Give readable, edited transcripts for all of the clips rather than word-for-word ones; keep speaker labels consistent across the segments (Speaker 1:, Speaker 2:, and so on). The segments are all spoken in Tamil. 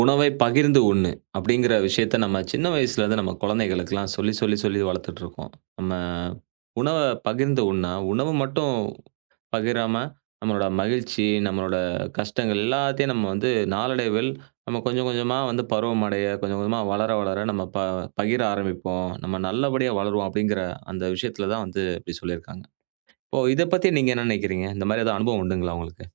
Speaker 1: உணவை பகிர்ந்து உண்ணு அப்படிங்கிற விஷயத்த நம்ம சின்ன வயசுலேருந்து நம்ம குழந்தைகளுக்கெல்லாம் சொல்லி சொல்லி சொல்லி வளர்த்துட்ருக்கோம். நம்ம உணவ பகிர்ந்து உண்ணா, உணவு மட்டும் பகிராம நம்மளோட மகிழ்ச்சி, நம்மளோட கஷ்டங்கள் எல்லாத்தையும் நம்ம வந்து நாளடைவில் நம்ம கொஞ்சம் கொஞ்சமா வந்து பருவமடைய, கொஞ்சம் கொஞ்சமா வளர வளர நம்ம ப பகிர ஆரம்பிப்போம். நம்ம நல்லபடியா வளருவோம் அப்படிங்கிற அந்த விஷயத்தில தான் வந்து இப்படி சொல்லியிருக்காங்க. இப்போ இத பத்தி நீங்க என்ன நினைக்கிறீங்க? இந்த மாதிரி ஏதாவது அனுபவம் உண்டுங்களா உங்களுக்கு?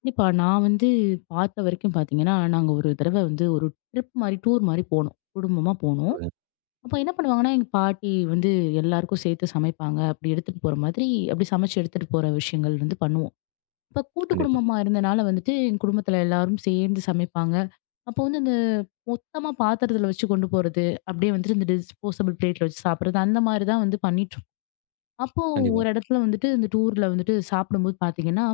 Speaker 2: கண்டிப்பா. நான் வந்து பார்த்த வரைக்கும் பார்த்தீங்கன்னா, நாங்க ஒரு தடவ வந்து ஒரு ட்ரிப் மாரி, டூர் மாரி போனோம். குடும்பமா போனோம்.
Speaker 1: சொல்லுங்க.
Speaker 2: அப்ப என்ன பண்ணுவாங்கன்னா, எங்க பாட்டி வந்து எல்லாருக்கும் சேர்த்து சமைப்பாங்க. அப்படி எடுத்துட்டு போற மாதிரி, அப்படி சமைச்சு எடுத்துட்டு போற விஷயங்கள் வந்து பண்ணுவோம். இப்ப கூட்டு
Speaker 1: கண்டிப்பா,
Speaker 2: குடும்பமா இருந்தனால வந்துட்டு, எங்க குடும்பத்துல எல்லாரும் சேர்ந்து சமைப்பாங்க. அப்போ வந்து இந்த மொத்தமா பாத்திரத்துல வச்சு கொண்டு போறது, அப்படியே வந்துட்டு இந்த டிஸ்போசபிள் பிளேட்ல வச்சு சாப்பிடுறது, அந்த மாரி தான் வந்து பண்ணிட்டுருக்கோம். அப்போ
Speaker 1: கண்டிப்பா.
Speaker 2: ஒரு இடத்துல வந்துட்டு இந்த டூர்ல வந்துட்டு சாப்பிடும்போது பார்த்தீங்கன்னா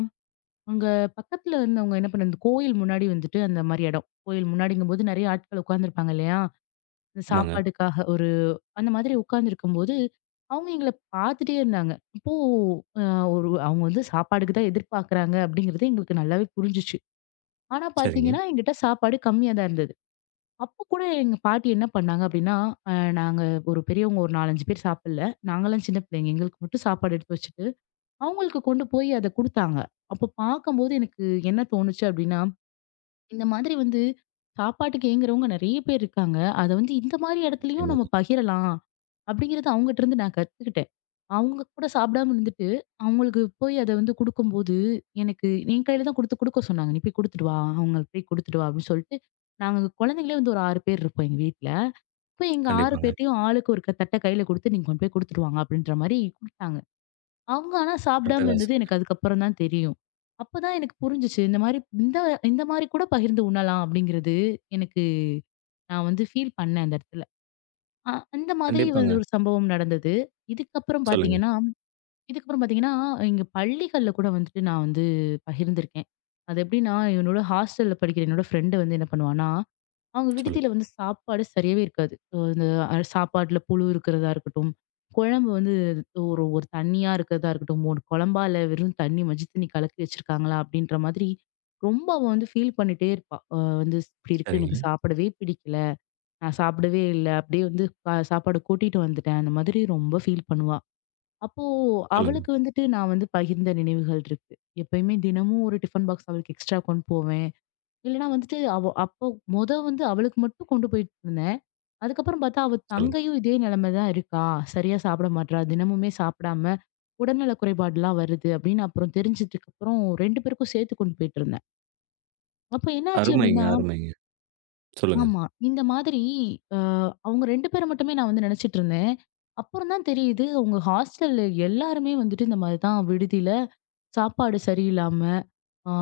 Speaker 2: அங்க பக்கத்துல இருந்தவங்க என்ன பண்ண இந்த கோயில் முன்னாடி வந்துட்டு அந்த மாரி இடம். கோயில் முன்னாடிங்கும்போது நெறைய ஆட்கள் உட்கார்ந்துருப்பாங்க இல்லையா? இந்த
Speaker 1: ஆமாங்க.
Speaker 2: சாப்பாட்டுக்காக ஒரு அந்த மாதிரி உட்கார்ந்துருக்கும்போது, அவங்க எங்கள பார்த்துட்டே இருந்தாங்க. அப்போ அ ஒரு அவங்க வந்து சாப்பாடுக்கு தான் எதிர்பார்க்குறாங்க அப்படிங்கிறது எங்களுக்கு நல்லாவே புரிஞ்சுச்சு. ஆனா
Speaker 1: சரிங்க.
Speaker 2: பார்த்தீங்கன்னா, என்கிட்ட சாப்பாடு கம்மியா தான் இருந்தது. அப்போ கூட எங்க பாட்டி என்ன பண்ணாங்க அப்படின்னா, அ நாங்க ஒரு பெரியவங்க ஒரு 4, 5 பேர் சாப்பிடல. நாங்கலாம் சின்ன பிள்ளைங்க. எங்களுக்கு மட்டும் சாப்பாடு எடுத்து வச்சுட்டு, அவங்களுக்கு கொண்டு போய் அத குடுத்தாங்க. அப்போ பார்க்கும்போது எனக்கு என்ன தோணுச்சு அப்படின்னா இந்த மாதிரி வந்து சாப்பாட்டுக்கு ஏங்குறவங்க நெறைய பேர் இருக்காங்க. அத வந்து இந்த மாரி இடத்துலயும் நம்ம
Speaker 1: நிச்சயமாங்க.
Speaker 2: பகிரலாம். அப்படிங்கிறது அவங்கட்ட இருந்து நான் கத்துக்கிட்டேன். அவங்க கூட சாப்பிடாம இருந்துட்டு, அவங்களுக்கு போய் அத வந்து குடுக்கும்போது, எனக்கு என் கையில தான் குடுத்து குடுக்க சொன்னாங்க. "நீ போய் குடுத்துட்டு வா. அவங்களுக்கு போய் குடுத்துட்டு வா" அப்படின்னு சொல்லிட்டு, நாங்க குழந்தைங்களே வந்து ஒரு 6 பேர் இருப்போம் எங்க வீட்ல. அப்ப எங்க 6
Speaker 1: கண்டிப்பாங்க.
Speaker 2: பேர்ட்டயும் ஆளுக்கு ஒரு தட்ட கையில குடுத்து, "நீங்க கொண்டு போய் குடுத்துட்டு வாங்க" அப்படின்ற மாரி குடுத்தாங்க. அவங்க ஆனா சாப்பிடாம இருந்தது
Speaker 1: அட்டகாசம்.
Speaker 2: எனக்கு அதுக்கப்புறம் தான் தெரியும். அப்பதான் எனக்கு புரிஞ்சுச்சு. இந்த இந்த மாரி கூட பகிர்ந்து உண்ணலாம் அப்படிங்கிறது எனக்கு நான் வந்து ஃபீல் பண்ணேன் அந்த இடத்துல. அ அந்த மாதிரி வந்து
Speaker 1: கண்டிப்பாங்க.
Speaker 2: ஒரு சம்பவம் நடந்தது. இதுக்கப்புறம்
Speaker 1: சொல்லுங்க,
Speaker 2: பார்த்தீங்கன்னா இதுக்கப்புறம் பார்த்தீங்கன்னா, எங்க பள்ளிகள்ல கூட வந்துட்டு நான் வந்து பகிர்ந்திருக்கேன். அது எப்படின்னா, என்னோட ஹாஸ்டல்ல படிக்கிற என்னோட ஃப்ரெண்டு வந்து என்ன பண்ணுவான்னா அவங்க
Speaker 1: சொல்லுங்க.
Speaker 2: விடுதியில வந்து சாப்பாடு சரியாவே இருக்காது. அ இந்த அ சாப்பாட்டுல புழு இருக்கிறதா இருக்கட்டும், குழம்பு வந்து ஒரு ஒரு தண்ணியா இருக்கிறதா இருக்கட்டும், ஒரு குழம்பா இல்ல வெறும் தண்ணி மஞ்சள் தண்ணி கலக்கி வச்சிருக்காங்களா? அப்படின்ற மாதிரி ரொம்ப அவ வந்து ஃபீல் பண்ணிட்டே இருப்பா. வந்து இப்படி இருக்கு எனக்கு
Speaker 1: சரிங்க.
Speaker 2: சாப்பிடவே பிடிக்கல. நான் சாப்பிடவே இல்ல. அப்படியே வந்து சாப்பாடு கூட்டிட்டு வந்துட்டேன். அந்த மாதிரி ரொம்ப ஃபீல் பண்ணுவா. அப்போ
Speaker 1: சொல்லுங்க,
Speaker 2: அவளுக்கு வந்துட்டு நான் வந்து பகிர்ந்த நினைவுகள் இருக்கு. எப்பயுமே தினமும் ஒரு டிஃபன் பாக்ஸ் அவளுக்கு எக்ஸ்ட்ரா கொண்டு போவேன். இல்லன்னா வந்துட்டு அவ அப்போ வந்து அவளுக்கு மட்டும் கொண்டு போயிட்டு இருந்தேன். அதுக்கப்புறம் பார்த்தா, அவ
Speaker 1: சொல்லுங்க.
Speaker 2: தங்கையும் இதே நிலைமை தான் இருக்கா. சரியா சாப்பிட மாட்றா. தினமுமே சாப்பிடாம உடல்நல குறைபாடுலாம் வருது அப்படின்னு அப்புறம் தெரிஞ்சதுக்கு அப்புறம் 2 பேருக்கும் சேர்த்து கொண்டு போயிட்டுருந்தேன். அப்ப என்னாச்சு
Speaker 1: அருமைங்க,
Speaker 2: அப்படின்னா
Speaker 1: அருமைங்க. சொல்லுங்க.
Speaker 2: ஆமா. இந்த மாதிரி அ அவங்க 2 பேர மட்டுமே நான் வந்து நினைச்சுட்டு இருந்தேன். அப்புறம் தான் தெரியுது, அவங்க ஹாஸ்டல்ல எல்லாருமே வந்துட்டு இந்த மாதிரி தான் விடுதியில சாப்பாடு சரியில்லாம, ஆ,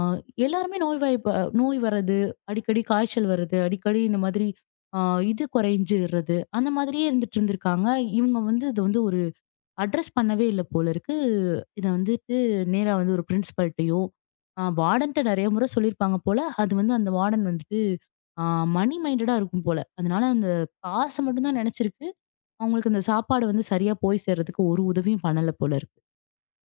Speaker 2: எல்லாருமே நோய்வாய்ப்ப நோய் வர்றது, அடிக்கடி காய்ச்சல் வர்றது, அடிக்கடி இந்த மாதிரி ஆ, இது குறைஞ்சிர்றது, அந்த மாதிரியே இருந்துட்டு இருந்திருக்காங்க. இவங்க வந்து இத வந்து ஒரு அட்ரஸ் பண்ணவே இல்ல போல இருக்கு. இத வந்துட்டு நேரா வந்து ஒரு பிரின்சிபல்ட்டயோ, வார்டன்ட்ட நெறைய முறை சொல்லியிருப்பாங்க போல. அது வந்து அந்த வார்டன் வந்துட்டு ஆ மணி மைண்டடா இருக்கும் போல. அதனால அந்த காச மட்டும் தான் நெனச்சிருக்கு. அவங்களுக்கு அந்த சாப்பாடு வந்து சரியா போய் சேர்றதுக்கு ஒரு உதவியும் பண்ணல போல இருக்கு.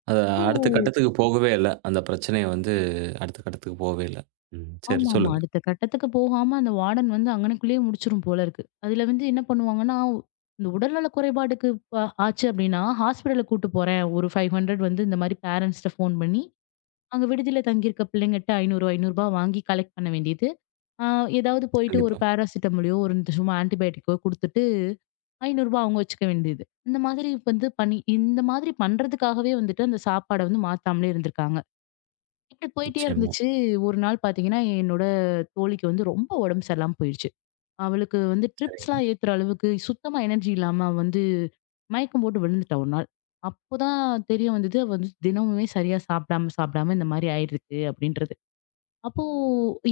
Speaker 1: அது அடுத்த
Speaker 2: ஓ!
Speaker 1: கட்டத்துக்கு போகவே இல்ல. அந்த பிரச்சனைய வந்து அடுத்த கட்டத்துக்கு போகவே இல்ல. ம். சரி,
Speaker 2: ஆமாமா.
Speaker 1: சொல்லுங்க.
Speaker 2: அடுத்த கட்டத்துக்கு போகாம அந்த வார்டன் வந்து அங்கனக்குள்ளேயே முடிச்சிரும் போல இருக்கு. அதுல வந்து என்ன பண்ணுவாங்கன்னா, இந்த உடல்நல குறைபாடுக்கு ப ஆச்சு அப்டின்னா, ஹாஸ்பிட்டலுக்கு கூட்டு போறேன். ஒரு 500 வந்து இந்த மாரி பேரண்ட்ஸ்ட்ட ஃபோன் பண்ணி, அங்க விடுதியில தங்கியிருக்க பிள்ளைங்கட்ட ரூ. 500, ரூ. 500 வாங்கி கலெக்ட் பண்ண வேண்டியது. ஆ ஏதாவது போயிட்டு ஒரு
Speaker 1: கண்டிப்பா.
Speaker 2: பேராசிட்டமோலயோ, ஒரு இந்த சும்மா ஆன்டிபயோட்டிக்கோ குடுத்துட்டு, ரூ. 500 அவங்க வச்சுக்க வேண்டியது. இந்த மாதிரி வந்து பண்ணி இந்த மாதிரி பண்றதுக்காகவே வந்துட்டு அந்த சாப்பாட வந்து மாத்தாமலே இருந்திருக்காங்க. இப்படி போயிட்டே
Speaker 1: நிச்சயமா.
Speaker 2: இருந்துச்சு. ஒரு நாள் பார்த்தீங்கன்னா, என்னோட தோழிக்கு வந்து ரொம்ப உடம்பு சரியில்லாம போயிருச்சு. அவளுக்கு வந்து
Speaker 1: சரிங்க,
Speaker 2: ட்ரிப்ஸ்லாம் ஏத்துற அளவுக்கு சுத்தமா எனர்ஜி இல்லாம வந்து மயக்கம் போட்டு விழுந்துட்டா ஒரு நாள். அப்போதான் தெரிய வந்தது, அவ வந்து தினமுமே சரியா சாப்பிடாம, சாப்பிடாம இந்த மாரி ஆயிருக்கு அப்படின்றது. அப்போ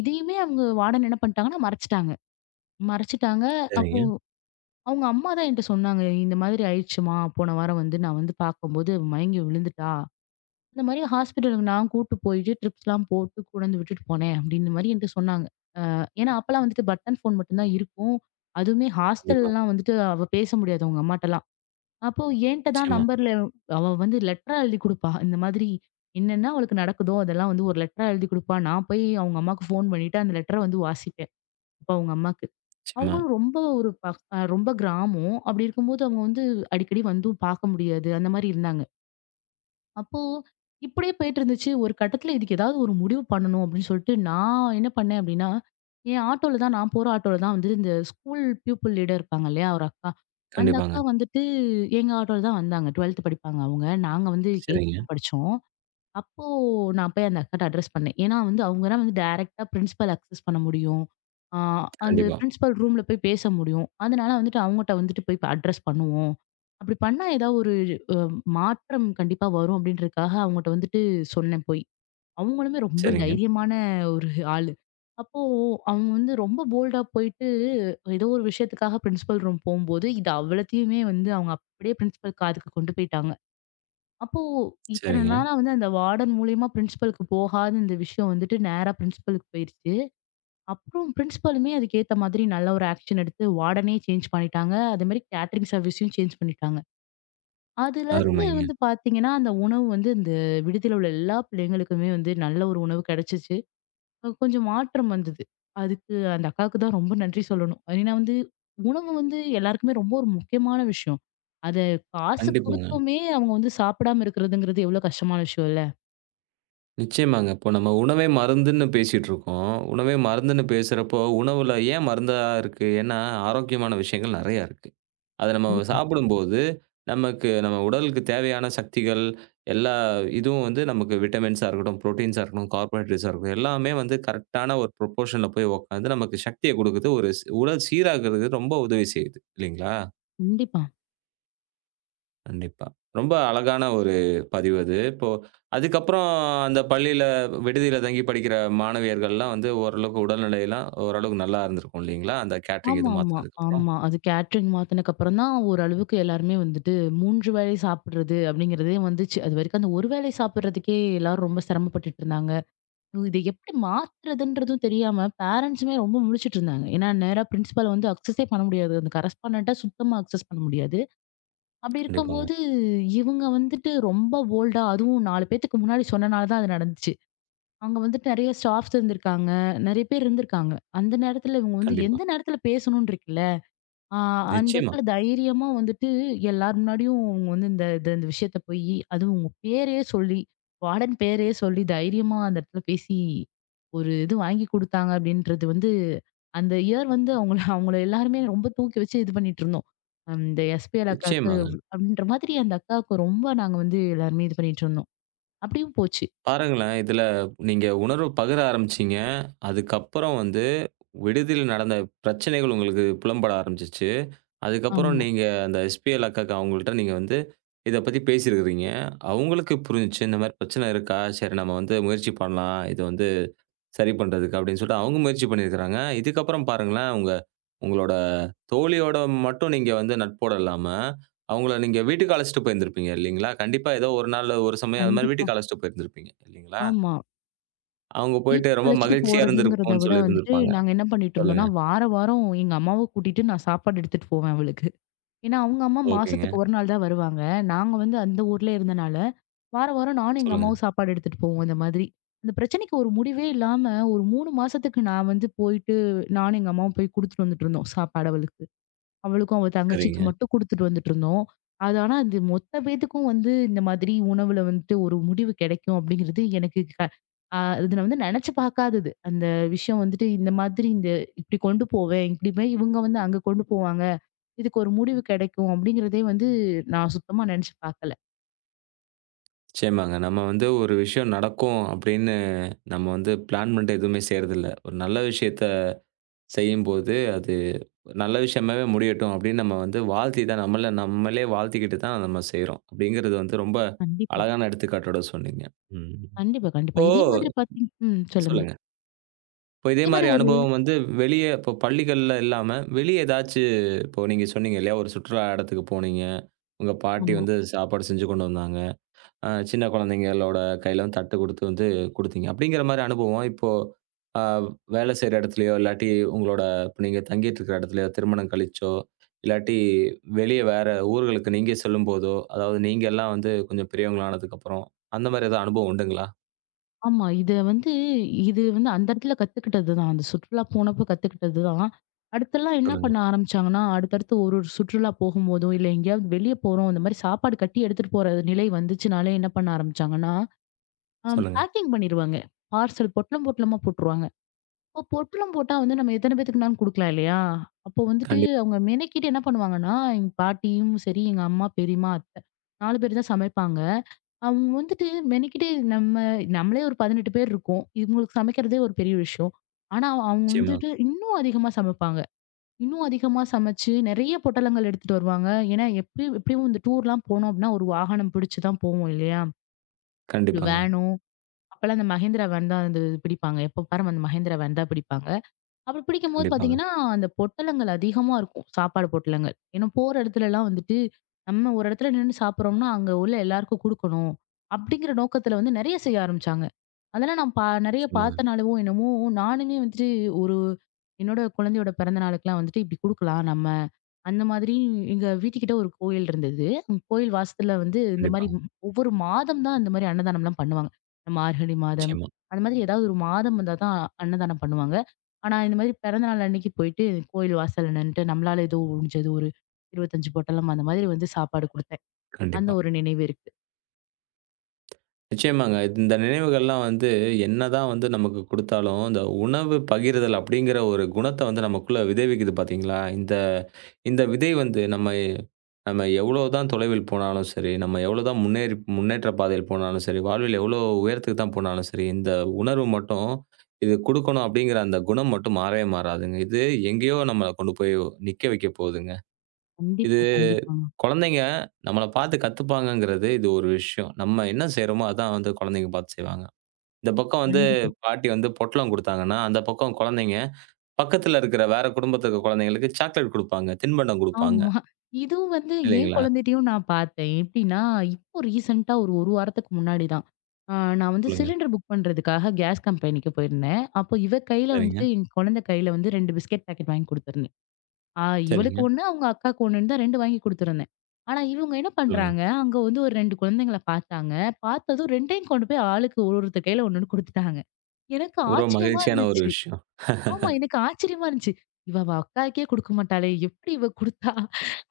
Speaker 2: இதையுமே அவங்க வார்டன் என்ன பண்ணிட்டாங்கன்னா, மறைச்சுட்டாங்க. மறைச்சுட்டாங்க. அப்போ
Speaker 1: சரிங்க.
Speaker 2: அவங்க அம்மா தான் என்ட்ட சொன்னாங்க. "இந்த மாதிரி ஆயிடுச்சும்மா, போன வாரம் வந்து நான் வந்து பார்க்கும்போது அவ மயங்கி விழுந்துட்டா." இந்த மாரி ஹாஸ்பிட்டலுக்கு நான் கூட்டு போயிட்டு ட்ரிப்ஸ்லாம் போட்டு கொண்டாந்து விட்டுட்டு போனேன் அப்டின்ற மாரி என்ட்ட சொன்னாங்க. ஏன்னா, அப்பலாம் வந்துட்டு பட்டன் ஃபோன் மட்டும் தான் இருக்கும். அதுவுமே
Speaker 1: கண்டிப்பா.
Speaker 2: ஹாஸ்டல்லலாம் வந்துட்டு அவ பேச முடியாது அவங்க அம்மாட்டலாம். அப்போ என்ட்ட தான்
Speaker 1: நிச்சயமா,
Speaker 2: நம்பர்ல அவ வந்து லெட்டரா எழுதி குடுப்பா. இந்த மாதிரி என்னென்ன அவளுக்கு நடக்குதோ அதெல்லாம் வந்து ஒரு லெட்டரா எழுதி குடுப்பா. நான் போய் அவங்க அம்மாக்கு ஃபோன் பண்ணிட்டு அந்த லெட்டர வந்து வாசிப்பேன். அப்ப அவங்க அம்மாக்கு.
Speaker 1: நிச்சயமா.
Speaker 2: அவங்களும் ரொம்ப ஒரு பக் அ ரொம்ப கிராமம். அப்டி இருக்கும்போது அவங்க வந்து அடிக்கடி வந்தும் பார்க்க முடியாது. அந்த மாரி இருந்தாங்க. அப்போ இப்படியே போயிட்டு இருந்துச்சு. ஒரு கட்டத்துல இதுக்கு ஏதாவது ஒரு முடிவு பண்ணணும் அப்படின்னு சொல்லிட்டு நான் என்ன பண்ணேன் அப்படின்னா, என் ஆட்டோல தான் நான் போற ஆட்டோல தான் வந்து இந்த ஸ்கூல் பியூப்பிள் லீடர் இருப்பாங்க இல்லையா? ஒரு அக்கா. அந்த
Speaker 1: கண்டிப்பாங்க.
Speaker 2: அக்கா வந்துட்டு எங்க ஆட்டோல தான் வந்தாங்க. 12த் படிப்பாங்க அவங்க. நாங்க வந்து 8th
Speaker 1: சரிங்க.
Speaker 2: தான் படிச்சோம். அப்போ நான் போய் அந்த அக்காட்ட அட்ரஸ் பண்ணேன். ஏன்னா வந்து அவங்க தான் வந்து டைரக்ட்டா பிரின்சிபல் அக்சஸ் பண்ண முடியும். ஆ அந்த
Speaker 1: கண்டிப்பா.
Speaker 2: பிரின்சிபல் ரூம்ல போய் பேச முடியும். அதனால வந்துட்டு அவங்கட்ட வந்துட்டு போய் அட்ரஸ் பண்ணுவோம். அப்படி பண்ணா ஏதாவது ஒரு அ மாற்றம் கண்டிப்பா வரும் அப்படின்றதுக்காக அவங்கட்ட வந்துட்டு சொன்னேன் போய். அவங்களுமே ரொம்ப
Speaker 1: சரிங்க,
Speaker 2: தைரியமான ஒரு ஆளு. அப்போ அவங்க வந்து ரொம்ப போல்டா போயிட்டு ஏதோ ஒரு விஷயத்துக்காக பிரின்சிபல் ரூம் போம்போது, இது அவ்வளத்தையுமே வந்து அவங்க அப்படியே பிரின்சிபல் காதுக்கு கொண்டு போயிட்டாங்க. அப்போ இத்தன
Speaker 1: சரிங்க.
Speaker 2: நாளா வந்து அந்த வார்டன் மூலியமா பிரின்சிபலுக்கு போகாத இந்த விஷயம் வந்துட்டு நேரா பிரின்சிபலுக்கு போயிருச்சு. அப்புறம் பிரின்சிபலுமே அதுக்கேத்த மாதிரி நல்ல ஒரு ஆக்ஷன் எடுத்து வார்டனே சேஞ்ச் பண்ணிட்டாங்க. அதே மாரி கேட்டரிங் சர்வீஸையும் சேஞ்ச் பண்ணிட்டாங்க. அதுலருந்து
Speaker 1: அருமைங்க.
Speaker 2: வந்து பார்த்தீங்கன்னா, அந்த உணவு வந்து இந்த விடுதியில உள்ள எல்லா பிள்ளைங்களுக்குமே வந்து நல்ல ஒரு உணவு கிடைச்சுச்சு. கொஞ்சம் மாற்றம் வந்தது. அதுக்கு அந்த அக்காவுக்கு தான் ரொம்ப நன்றி சொல்லணும். ஏன்னா வந்து உணவு வந்து எல்லாருக்குமே ரொம்ப ஒரு முக்கியமான விஷயம். அத காசு
Speaker 1: கண்டிப்பாங்க.
Speaker 2: குடுத்துமே அவங்க வந்து சாப்பிடாம இருக்கிறதுங்கிறது எவ்வளோ கஷ்டமான விஷயம் இல்ல?
Speaker 1: நிச்சயமாங்க. இப்போ நம்ம உணவே மருந்துன்னு பேசிட்டு இருக்கோம். உணவே மருந்துன்னு பேசுறப்போ, உணவுல ஏன் மருந்தா இருக்கு? ஏன்னா, ஆரோக்கியமான விஷயங்கள் நெறையா இருக்கு. அத நம்ம
Speaker 2: கண்டிப்பா,
Speaker 1: சாப்பிடும்போது, நமக்கு நம்ம உடலுக்கு தேவையான சக்திகள், எல்லா இதுவும் வந்து நமக்கு விட்டமின்ஸா இருக்கட்டும், புரோட்டீன்ஸா இருக்கட்டும், கார்போஹைட்ரேட்ஸா இருக்கட்டும், எல்லாமே வந்து கரெக்ட்டான ஒரு ப்ரொபோர்ஷன்ல போய் உட்காந்து நமக்கு சக்திய குடுக்குது. ஒரு ஸ் உடல் சீராக்குறதுக்கு ரொம்ப உதவி செய்யுது. இல்லீங்களா?
Speaker 2: கண்டிப்பா.
Speaker 1: கண்டிப்பா. ரொம்ப அழகான ஒரு பதிவு அது. இப்போ அதுக்கப்புறம் அந்த பள்ளியில, விடுதியில தங்கி படிக்கிற மாணவியர்கள்லாம் வந்து ஓரளவுக்கு உடல்நிலைலாம் ஓரளவுக்கு நல்லா இருந்திருக்கும் இல்லீங்களா? அந்த கேட்டரிங்
Speaker 2: ஆமாமா,
Speaker 1: இது
Speaker 2: ஆமா.
Speaker 1: மாத்துனதுக்கப்புறம்.
Speaker 2: ஆமா. அது கேட்டரிங் மாத்துனதுக்கு அப்புறம் தான் ஓரளவுக்கு எல்லாருமே வந்துட்டு 3 வேளை சாப்பிடுறது அப்படிங்கிறதே வந்துச்சு. அதுவரைக்கும் அந்த ஒரு வேளை சாப்பிடுறதுக்கே எல்லாரும் ரொம்ப சிரமப்பட்டுட்டு இருந்தாங்க. இத எப்படி மாத்துறதுன்றதும் தெரியாம பேரண்ட்ஸுமே ரொம்ப முழிச்சுட்டு இருந்தாங்க. ஏன்னா நேரா பிரின்சிபால வந்து அக்சஸே பண்ண முடியாது. அந்த கரஸ்பாண்டன்ட்ட சுத்தமா அக்சஸ் பண்ண முடியாது. அப்படி
Speaker 1: கண்டிப்பாங்க.
Speaker 2: இருக்கும்போது இவங்க வந்துட்டு ரொம்ப போல்டா அதுவும் 4 பேத்துக்கு முன்னாடி சொன்னனால தான் அது நடந்துச்சு. அங்க வந்துட்டு நெறைய ஸ்டாஃப்ஸ் இருந்திருக்காங்க. நெறைய பேர் இருந்திருக்காங்க. அந்த நேரத்துல இவங்க வந்து
Speaker 1: கண்டிப்பா.
Speaker 2: எந்த நேரத்துல பேசணும்னு இருக்குல்ல, ஆ அந்த
Speaker 1: நிச்சயமா,
Speaker 2: இடத்துல தைரியமா வந்துட்டு எல்லார் முன்னாடியும் அவங்க வந்து இந்த இந்த இந்த விஷயத்த போயி, அதுவும் உங்க பேரையே சொல்லி, வார்டன் பேரையே சொல்லி தைரியமா அந்த இடத்துல பேசி, ஒரு இது வாங்கி குடுத்தாங்க அப்படின்றது வந்து, அந்த இயர் வந்து அவங்கள அவங்கள எல்லாருமே ரொம்ப தூக்கி வச்சு இது பண்ணிட்டு இருந்தோம். இந்த எஸ்பிஎல் அக்காவுக்கு
Speaker 1: நிச்சயமாங்க.
Speaker 2: அப்படின்ற மாதிரி அந்த அக்காவுக்கு ரொம்ப நாங்க வந்து எல்லாருமே இது பண்ணிட்டு இருந்தோம். அப்படியும் போச்சு.
Speaker 1: பாருங்களேன், இதுல நீங்க உணர்வு பகிர ஆரம்பிச்சீங்க. அதுக்கப்புறம் வந்து விடுதியில நடந்த பிரச்சனைகள் உங்களுக்கு புலம்பட ஆரம்பிச்சுச்சு. அதுக்கப்புறம்
Speaker 2: ஆமா.
Speaker 1: நீங்க அந்த எஸ்பிஎல் அக்காக்கு அவங்கள்ட்ட நீங்க வந்து இத பத்தி பேசியிருக்கிறீங்க. அவங்களுக்கு புரிஞ்சுச்சு. இந்த மாரி பிரச்சனை இருக்கா? சரி நம்ம வந்து முயற்சி பண்ணலாம். இது வந்து சரி பண்றதுக்கு அப்படின்னு சொல்லிட்டு அவங்க முயற்சி பண்ணியிருக்கிறாங்க. இதுக்கப்புறம் பாருங்களேன், உங்களோட தோழியோட மட்டும் நீங்க வந்து நட்போட இல்லாம, அவங்கள நீங்க வீட்டுக்கு அழைச்சிட்டு போயிருந்திருப்பீங்க இல்லைங்களா? கண்டிப்பா ஏதோ ஒரு நாள், ஒரு சமயம் அது மாரி
Speaker 2: கண்டிப்பா.
Speaker 1: வீட்டுக்கு அழைச்சிட்டு போயிருந்திருப்பீங்க இல்லைங்களா?
Speaker 2: ஆமா.
Speaker 1: அவங்க போயிட்டு
Speaker 2: வீட்டுக்கு
Speaker 1: ரொம்ப
Speaker 2: அழைச்சிட்டு
Speaker 1: மகிழ்ச்சியா
Speaker 2: போறதுங்கிறத
Speaker 1: இருந்திருக்கும்னு
Speaker 2: விட வந்துட்டு,
Speaker 1: சொல்லியிருந்திருப்பாங்க.
Speaker 2: நாங்க என்ன பண்ணிட்டு இருந்தோம்னா,
Speaker 1: சொல்லுங்க.
Speaker 2: வார வாரம் எங்க அம்மாவ கூட்டிட்டு நான் சாப்பாடு எடுத்துட்டு போவேன் அவளுக்கு. ஏன்னா, அவங்க அம்மா
Speaker 1: ஓகேங்க.
Speaker 2: மாசத்துக்கு ஒரு நாள் தான் வருவாங்க. நாங்க வந்து அந்த ஊர்ல இருந்தனால, வார வாரம் நானும் எங்க
Speaker 1: சொல்லுங்க.
Speaker 2: அம்மாவும் சாப்பாடு எடுத்துட்டு போவோம் இந்த மாதிரி. அந்த பிரச்சனைக்கு ஒரு முடிவே இல்லாம, ஒரு 3 மாசத்துக்கு நான் வந்து போயிட்டு, நானும் எங்க அம்மாவும் போய் குடுத்துட்டு வந்துட்டு இருந்தோம் சாப்பாடு அவளுக்கு. அவளுக்கும் அவ தங்கச்சிக்கு
Speaker 1: சரிங்க.
Speaker 2: மட்டும் குடுத்துட்டு வந்துட்டு இருந்தோம். அது ஆனா அது மொத்த பேத்துக்கும் வந்து இந்த மாதிரி உணவுல வந்துட்டு ஒரு முடிவு கிடைக்கும் அப்படிங்கிறது எனக்கு க அ அது நான் வந்து நினைச்சு பார்க்காதது. அந்த விஷயம் வந்துட்டு இந்த மாதிரி இந்த இப்படி கொண்டு போவேன். இப்படி போய் இவங்க வந்து அங்க கொண்டு போவாங்க. இதுக்கு ஒரு முடிவு கிடைக்கும் அப்படிங்கிறதே வந்து நான் சுத்தமா நினைச்சு பார்க்கல.
Speaker 1: நிச்சயமாங்க. நம்ம வந்து ஒரு விஷயம் நடக்கும் அப்படின்னு நம்ம வந்து பிளான் பண்ணிட்டு எதுவுமே செய்றதில்ல. ஒரு நல்ல விஷயத்த செய்யும்போது அது நல்ல விஷயமாவே முடியட்டும் அப்படின்னு நம்ம வந்து வாழ்த்தி தான் நம்மள நம்மளே வாழ்த்திக்கிட்டு தான் நம்ம செய்றோம். அப்படிங்கிறது வந்து ரொம்ப
Speaker 2: கண்டிப்பா.
Speaker 1: அழகான எடுத்துக்காட்டோட சொன்னீங்க. ம்.
Speaker 2: கண்டிப்பா, கண்டிப்பா.
Speaker 1: இப்போ
Speaker 2: இதே மாதிரி பார்த்தீங் ம் சொல்லுங்க.
Speaker 1: சொல்லுங்க. இப்போ இதே
Speaker 2: இதே மாதிரி
Speaker 1: மாரி
Speaker 2: ஒரு
Speaker 1: அனுபவம் வந்து வெளிய இப்போ பள்ளிகள்ல இல்லாம, வெளிய ஏதாச்சு இப்போ நீங்க சொன்னீங்க இல்லையா? ஒரு சுற்றுலா இடத்துக்கு போனீங்க. உங்க பாட்டி
Speaker 2: ஆமா.
Speaker 1: வந்து சாப்பாடு செஞ்சு கொண்டு வந்தாங்க. சின்ன குழந்தைங்களோட கையில வந்து தட்டு குடுத்து வந்து குடுத்தீங்க. அப்படிங்கிற மாரி அனுபவம் இப்போ அ வேலை செய்ற இடத்துலயோ, இல்லாட்டி உங்களோட இப்ப நீங்க தங்கிட்டு இருக்கிற இடத்துலயோ, திருமணம் கழிச்சோ, இல்லாட்டி வெளிய வேற ஊர்களுக்கு நீங்க செல்லும்போதோ, அதாவது நீங்க எல்லாம் வந்து கொஞ்சம் பெரியவங்களா ஆனதுக்கப்புறம், அந்த மாரி ஏதாவது அனுபவம் உண்டுங்களா?
Speaker 2: ஆமா. இத வந்து இது வந்து அந்த இடத்துல கத்துக்கிட்டது தான். அந்த சுற்றுலா போனப்ப கத்துக்கிட்டது தான். அடுத்தெல்லாம் என்ன
Speaker 1: சொல்லுங்க.
Speaker 2: பண்ண ஆரம்பிச்சாங்கன்னா, அடுத்தடுத்து ஒரு ஒரு சுற்றுலா போகும்போதோ, இல்ல எங்கேயாவது வெளிய போறோம், இந்த மாரி சாப்பாடு கட்டி எடுத்துட்டு போற நிலை வந்துச்சுனாலே என்ன பண்ண ஆரம்பிச்சாங்கன்னா, அ
Speaker 1: சொல்லுங்க.
Speaker 2: பேக்கிங் பண்ணிருவாங்க. பார்சல் பொட்டலம் பொட்டலமா போட்டுருவாங்க. அப்போ பொட்டலம் போட்டா வந்து நம்ம எத்தன பேத்துக்குனாலும் குடுக்கலாம் இல்லையா? அப்போ வந்துட்டு
Speaker 1: கண்டிப்பா.
Speaker 2: அவங்க மெனக்கிட்டு என்ன பண்ணுவாங்கன்னா, எங்க பாட்டியும் சரி, எங்க அம்மா, பெரியம்மா, அத்தை 4 பேர் தான் சமைப்பாங்க. அவங்க வந்துட்டு மெனக்கிட்டு நம்ம நம்மளே ஒரு 18 பேர் இருக்கோம். இவங்களுக்கு சமைக்கிறதே ஒரு பெரிய விஷயம். ஆனா, அவங்க
Speaker 1: நிச்சயமா.
Speaker 2: வந்துட்டு இன்னும் அதிகமா சமைப்பாங்க. இன்னும் அதிகமா சமைச்சு நெறைய பொட்டலங்கள் எடுத்துட்டு வருவாங்க. ஏன்னா, எப்பயும் எப்படியும் இந்த டூர்லாம் போனோம் அப்படின்னா, ஒரு வாகனம் பிடிச்சு தான் போவோம் இல்லையா?
Speaker 1: கண்டிப்பாங்க.
Speaker 2: வேனோ அப்பலாம் அந்த மஹேந்திரா வேன் தான் வந்து பிடிப்பாங்க. எப்ப பாரு அந்த மஹேந்திரா வேன் தான் பிடிப்பாங்க. அப்படி பிடிக்கும்போது
Speaker 1: கண்டிப்பாங்க.
Speaker 2: பார்த்தீங்கன்னா, அந்த பொட்டலங்கள் அதிகமா இருக்கும். சாப்பாடு பொட்டலங்கள். ஏன்னா, போற இடத்துலலாம் வந்துட்டு, நம்ம ஒரு இடத்துல நின்னு சாப்பிடுறோம்னா, அங்க உள்ள எல்லாருக்கும் குடுக்கணும். அப்படிங்கிற நோக்கத்துல வந்து நெறைய செய்ய ஆரம்பிச்சாங்க. அதெல்லாம் நான் நெறைய
Speaker 1: நிச்சயமாங்க.
Speaker 2: பார்த்தனாலவோ என்னமோ, நானுமே வந்துட்டு ஒரு என்னோட குழந்தையோட பிறந்த நாளுக்குலாம் வந்துட்டு இப்படி குடுக்கலாம் நம்ம. அந்த மாதிரி எங்க வீட்டுக்கிட்ட ஒரு கோயில் இருந்தது. அந்த கோயில் வாசத்துல வந்து இந்த மாரி
Speaker 1: கண்டிப்பாங்க.
Speaker 2: ஒவ்வொரு மாதம் தான் இந்த மாரி அன்னதானம்லாம் பண்ணுவாங்க. இந்த மார்கழி மாதம்,
Speaker 1: நிச்சயமா.
Speaker 2: அந்த மாதிரி ஏதாவது ஒரு மாதம் வந்தா தான் அன்னதானம் பண்ணுவாங்க. ஆனா, இந்த மாதிரி பிறந்தநாள் அன்னைக்கு போயிட்டு கோயில் வாசல்ல நின்னுட்டு நம்மளால ஏதோ முடிஞ்சது ஒரு 25 பொட்டலம் அந்த மாதிரி வந்து சாப்பாடு குடுத்தேன். அந்த
Speaker 1: கண்டிப்பா.
Speaker 2: ஒரு நினைவு இருக்கு.
Speaker 1: நிச்சயமாங்க. இந்த நினைவுகள்லாம் வந்து என்னதான் வந்து நமக்கு குடுத்தாலும், இந்த உணவு பகிர்தல் அப்படிங்கிற ஒரு குணத்த வந்து நமக்குள்ள விதை விக்குது பார்த்தீங்களா? இந்த இந்த விதை வந்து நம்ம நம்ம எவ்வளோதான் தொலைவில் போனாலும் சரி, நம்ம எவ்வளோதான் முன்னேறி முன்னேற்ற பாதையில் போனாலும் சரி, வாழ்வில் எவ்வளோ உயரத்துக்கு தான் போனாலும் சரி, இந்த உணர்வு மட்டும் இது குடுக்கணும் அப்படிங்கிற அந்த குணம் மட்டும் மாறவே மாறாதுங்க. இது எங்கேயோ நம்மள கொண்டு போய் நிக்க வைக்க போகுதுங்க. இது
Speaker 2: கண்டிப்பா, கண்டிப்பாங்க.
Speaker 1: குழந்தைங்க நம்மள பார்த்து கத்துப்பாங்கங்கிறது இது ஒரு விஷயம். நம்ம என்ன செய்றோமோ, அதான் வந்து குழந்தைங்க பார்த்து செய்வாங்க. இந்த பக்கம் வந்து
Speaker 2: கண்டிப்பா.
Speaker 1: பாட்டி வந்து பொட்டலம் குடுத்தாங்கன்னா, அந்த பக்கம் குழந்தைங்க பக்கத்துல இருக்கிற வேற குடும்பத்துல இருக்க குழந்தைங்களுக்கு சாக்லேட் குடுப்பாங்க. தின்பண்டம் குடுப்பாங்க.
Speaker 2: ஆமா. இதுவும் வந்து என்
Speaker 1: இல்லைங்களா?
Speaker 2: குழந்தைட்டயும் நான் பார்த்தேன். எப்படின்னா, இப்போ ரீசென்ட்டா ஒரு 1 வாரத்துக்கு முன்னாடி தான். நான் வந்து
Speaker 1: சொல்லுங்க.
Speaker 2: சிலிண்டர் புக் பண்றதுக்காக கேஸ் கம்பெனிக்கு போயிருந்தேன். அப்போ இவ கையில
Speaker 1: சரிங்க,
Speaker 2: வந்துட்டு என் குழந்தை கையில வந்து 2 பிஸ்கட் பாக்கெட் வாங்கி குடுத்துருந்தேன். ஆ இவளுக்கு
Speaker 1: சரிங்க.
Speaker 2: 1, அவங்க அக்காவுக்கு 1ன்னு தான் 2 வாங்கி குடுத்துருந்தேன். ஆனா இவங்க என்ன
Speaker 1: சொல்லுங்க.
Speaker 2: பண்றாங்க, அங்க வந்து ஒரு 2 குழந்தைங்கள பார்த்தாங்க. பார்த்ததும் 2யும் கொண்டு போய் ஆளுக்கு ஒரு ஒருத்தர் கையில 1, 1 குடுத்துட்டாங்க. எனக்கு
Speaker 1: ஒரு
Speaker 2: ஆச்சரியமா
Speaker 1: மகிழ்ச்சியான ஒரு
Speaker 2: இருந்துச்சு.
Speaker 1: விஷயம்.
Speaker 2: ஆமா, எனக்கு ஆச்சரியமா இருந்துச்சு. இவ அவ அக்காவுக்கே குடுக்க மாட்டாளே! எப்படி இவ குடுத்தா?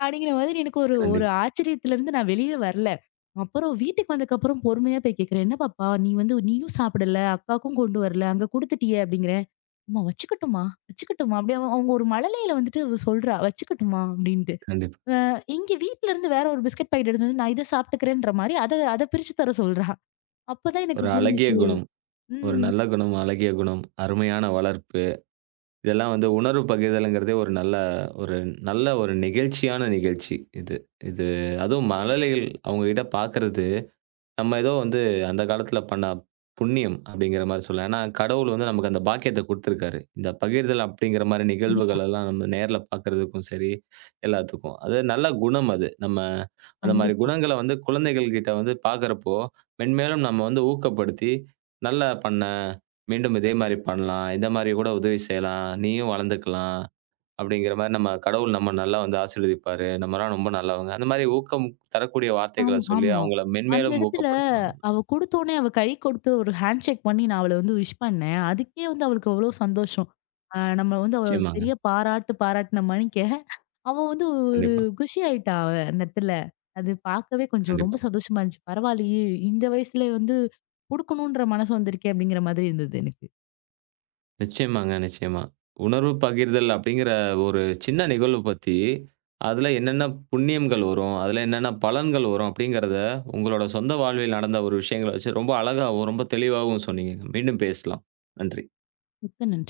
Speaker 2: அப்படிங்கிற மாதிரி எனக்கு ஒரு ஒரு
Speaker 1: கண்டிப்பா,
Speaker 2: ஆச்சரியத்துலருந்து நான் வெளியே வரல. அப்புறம் வீட்டுக்கு வந்ததுக்கப்புறம் பொறுமையா போய் கேட்கிறேன். "என்ன பாப்பா நீ வந்து நீயும் சாப்பிடல, அக்காவுக்கும் கொண்டு வரல, அங்க குடுத்துட்டியே" அப்படிங்கிற. அம்மா வச்சுக்கட்டுமா, வச்சுக்கட்டுமா அப்டியே அவ அவங்க ஒரு மழலையில வந்துட்டு இவ சொல்றா, வச்சுக்கட்டுமா அப்டின்ட்டு.
Speaker 1: கண்டிப்பா.
Speaker 2: அ இங்க வீட்ல இருந்து வேற ஒரு பிஸ்கட் பாக்கெட் எடுத்து வந்து நான் இத சாப்ட்டுக்கிறேன்ற மாரி அத அத பிரிச்சு தர சொல்றா. அப்பதான் எனக்கு
Speaker 1: ஒரு அழகிய
Speaker 2: புரிஞ்சுச்சு.
Speaker 1: குணம். ஒரு
Speaker 2: ம்.
Speaker 1: நல்ல குணம், அழகிய குணம், அருமையான வளர்ப்பு. இதெல்லாம் வந்து உணர்வு பகிர்தல்ங்கிறதே ஒரு நல்ல ஒரு நல்ல ஒரு நெகிழ்ச்சியான நிகழ்ச்சி இது. இது அதுவும் மழலைகள் அவங்ககிட்ட பார்க்கறது நம்ம ஏதோ வந்து அந்த காலத்துல பண்ண புண்ணியம் அப்படிங்கிற மாரி சொல்லலாம். ஏன்னா, கடவுள் வந்து நமக்கு அந்த பாக்கியத்த குடுத்துருக்காரு. இந்த பகிர்தல் அப்படிங்கிற மாரி
Speaker 2: கண்டிப்பா,
Speaker 1: நிகழ்வுகள் எல்லாம் நம்ம நேர்ல பார்க்கறதுக்கும் சரி, எல்லாத்துக்கும். அது நல்ல குணம் அது. நம்ம அந்த மாரி
Speaker 2: கண்டிப்பா.
Speaker 1: குணங்கள வந்து குழந்தைகள் கிட்ட வந்து பார்க்கறப்போ, மென்மேலும் நம்ம வந்து ஊக்கப்படுத்தி, "நல்லா பண்ண. மீண்டும் இதே மாரி பண்ணலாம். இந்த மாரி கூட உதவி செய்யலாம். நீயும் வளர்ந்துக்கலாம்." அப்படிங்கிற மாரி நம்ம கடவுள் நம்ம நல்லா வந்து ஆசீர்வதிப்பாரு. நம்மலாம் ரொம்ப நல்லவங்க. அந்த மாரி ஊக்கம் தரக்கூடிய வார்த்தைகள சொல்லி
Speaker 2: ஆமா.
Speaker 1: அவங்கள
Speaker 2: அந்த
Speaker 1: மென்மேலும்
Speaker 2: இடத்துல
Speaker 1: ஊக்கப்படுத்தணும்.
Speaker 2: அவ குடுத்தோனே அவ கை கொடுத்து ஒரு ஹேண்ட் ஷேக் பண்ணி நான் அவள வந்து விஷ் பண்ணேன். அதுக்கே வந்து அவளுக்கு அவ்ளோ சந்தோஷம். நம்ம வந்து அவள
Speaker 1: நிச்சயமாங்க.
Speaker 2: பெரிய பாராட்டு பாராட்டுன மணிக்க, அவ வந்து ஒரு
Speaker 1: கண்டிப்பா,
Speaker 2: குஷி ஆயிட்டா அவ அந்த இடத்துல. அது பார்க்கவே கொஞ்சம் ரொம்ப
Speaker 1: கண்டிப்பா.
Speaker 2: சந்தோஷமா இருந்துச்சு. பரவாயில்லையே! இந்த வயசுல வந்து குடுக்கணுன்ற மனசு வந்திருக்கே! அப்படிங்கிற மாதிரி இருந்தது எனக்கு.
Speaker 1: நிச்சயமாங்க, நிச்சயமா. உணர்வு பகிர்தல் அப்படிங்கிற ஒரு சின்ன நிகழ்வு பத்தி, அதுல என்னென்ன புண்ணியங்கள் வரும்? அதுல என்னென்ன பலன்கள் வரும்? அப்படிங்கிறத உங்களோட சொந்த வாழ்வில் நடந்த ஒரு விஷயங்கள வச்சு ரொம்ப அழகாவும், ரொம்ப தெளிவாவும் சொன்னீங்க. மீண்டும் பேசலாம். நன்றி.
Speaker 2: மிக்க நன்றி.